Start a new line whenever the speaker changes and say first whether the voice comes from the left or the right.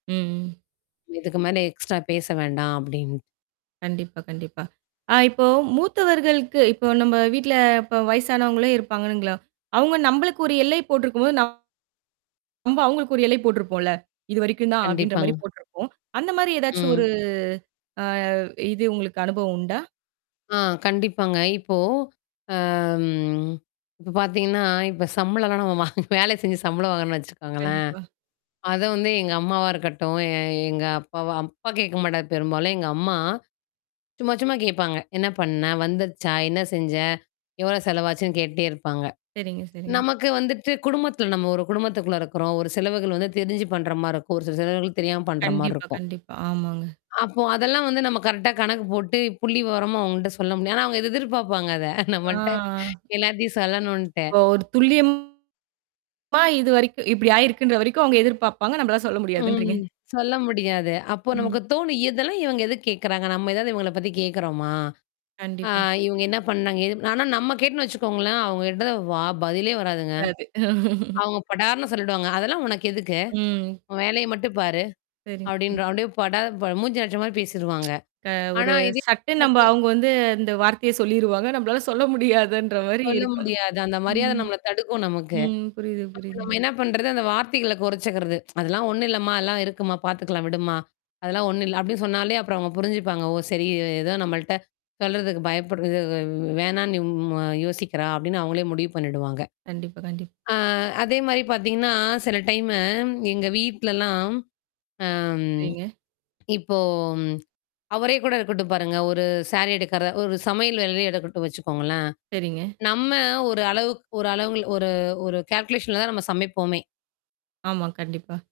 right: ம்.
left: இதுக்கு மேல எக்ஸ்ட்ரா பேச வேண்டாம் அப்பிடின்.
right: கண்டிப்பா, கண்டிப்பா. ஆ இப்போ மூத்தவர்களுக்கு இப்போ நம்ம வீட்ல இப்ப வயசானவங்களே இருப்பானுங்களா, அவுங்க நம்பளுக்கு ஒரு எல்லை போட்டு இருக்கும்போது, நம்ப- அவுங்களுக்கு ஒரு எல்லை போட்ருப்போம்ல. இதுவரைக்கும் தான் அப்பிடின்ற மாரி
left: கண்டிப்பாங்க.
right: போட்டுருப்போம். அந்தமாரி ஏதாச்சும்
left: ம்.
right: ஒரு ஆ இது உங்களுக்கு அனுபவம் உண்டா?
left: ஆ கண்டிப்பாங்க. இப்போ, அம் இப்ப பாத்தீங்கன்னா, இப்ப சம்பளம்லாம் நம்ம வேல செஞ்சு சம்பள வாங்குறோன்னு வச்சுக்கோங்களேன்.
right: கண்டிப்பா.
left: அத வந்து எங்க அம்மாவா இருக்கட்டும், எ எங்க அப்பாவ அப்பா கேட்க மாட்டாரு, பெரும்பாலும் எங்க அம்மா சும்மா, சும்மா கேப்பாங்க. "என்ன பண்ண வந்துருச்சா? என்ன செஞ்ச? எவ்ளோ செலவாச்சுன்னு" கேட்டுட்டே இருப்பாங்க.
right: சரிங்க, சரிங்க.
left: நமக்கு வந்துட்டு குடும்பத்தில நம்ம ஒரு குடும்பத்துக்குள்ள இருக்குறோம். ஒரு செலவுகள் வந்து தெரிஞ்சு பண்றமாரி இருக்கும். ஒரு சில செலவுகள் தெரியாம பண்றமாரி
right: கண்டிப்பா,
left: இருக்கும்.
right: கண்டிப்பா. ஆமாங்க.
left: அப்போ அதெல்லாம் வந்து நம்ம கரெக்ட்டா கணக்கு போட்டு புள்ளி விவரமா அவுங்கள்ட்ட சொல்ல முடியாத், ஆனா அவுங்க எதிர்பார்ப்பாங்க அத.
right: ஆ.
left: நம்மள்ட்ட எல்லாத்தையும் சொல்லணும்ன்ட்டு.
right: ஓ! ஒரு துல்லியம். ஆமா இதுவரைக்கும், இப்பிடி ஆயிருக்கின்ற வரைக்கும் அவுங்க எதிர்பாப்பாங்க. நம்மளா சொல்ல முடியாதுன்றீங்க.
left: ம். சொல்ல முடியாது. அப்போ
right: ம்.
left: நமக்கு தோணும். "இதெல்லாம் இவுங்க எதுக்கு கேட்கிறாங்க? நம்ம ஏதாவது இவுங்கள பத்தி கேட்கிறோமா? ஆ
right: கண்டிப்பா.
left: இவுங்க என்ன பண்ணாங்க? ஏது" ஆனா நம்ம கேட்டோன்னு வச்சுக்கோங்களேன், அவுங்க கிட்ட வா பதிலே வராதுங்க.
right: வராது.
left: அவுங்க படார்ன்னு சொல்லிடுவாங்க, "அதெல்லாம் உனக்கு எதுக்கு?
right: ம்.
left: உன் வேலைய மட்டும் பாரு", அப்பிடின்ற
right: சரிங்க.
left: அப்பிடியே படார் ப மூஞ்சில அடிச்சமாரி பேசிருவாங்க.
right: க ஒரு
left: ஆனா இது,
right: சட்டு நம்ம
left: ஓகே.
right: அவுங்க வந்து அந்த வார்த்தைய சொல்லிருவாங்க. நம்மளால சொல்ல முடியாதுன்ற மாரி
left: சொல்ல
right: இருக்கும்.
left: முடியாது. அந்த மரியாத
right: ம்,
left: நம்மள தடுக்கும் நமக்கு.
right: ம், புரியுது,
left: அப்ப நம்ம
right: புரியுதுங்க.
left: என்ன பண்றது, அந்த வார்த்தைகள குறைச்சுக்கிறது "அதெல்லாம் ஒன்னும் இல்லம்மா! அதல்லாம் இருக்கும்மா! பாத்துக்கலாம் விடும்மா! அதெல்லாம் ஒன்னும் இல்ல." அப்பிடி சொன்னாலே அப்புறம் அவுங்க புரிஞ்சுப்பாங்க. "ஓ! சரி இவ ஏதோ நம்மள்ட்ட சொல்றதுக்கு பயப்படுருது வ் வே வேணான்னு ம் அ யோசிக்கிறா!" அப்பிடின்னு அவுங்களே முடிவு பண்ணிடுவாங்க.
right: கண்டிப்பா, கண்டிப்
left: ஆ அதேமாரி பாத்தீங்கன்னா, சில டைம்மு எங்க வீட்லலாம், அ ம்.
right: சரிங்க.
left: இப்போ, அவரே கூட இருக்கட்டும் பாருங்க. ஒரு சாரி எடுக்கிற ஒரு சமையல் வேலையே எடுக்கட்டும் வச்சுக்கோங்களேன்.
right: சரிங்க.
left: நம்ம ஒரு அளவுக்கு ஒரு அளவுங்க ஒரு ஒரு கால்குலேஷன்ல தான் நம்ம சமைப்போமே!
right: ஆமா, கண்டிப்பா.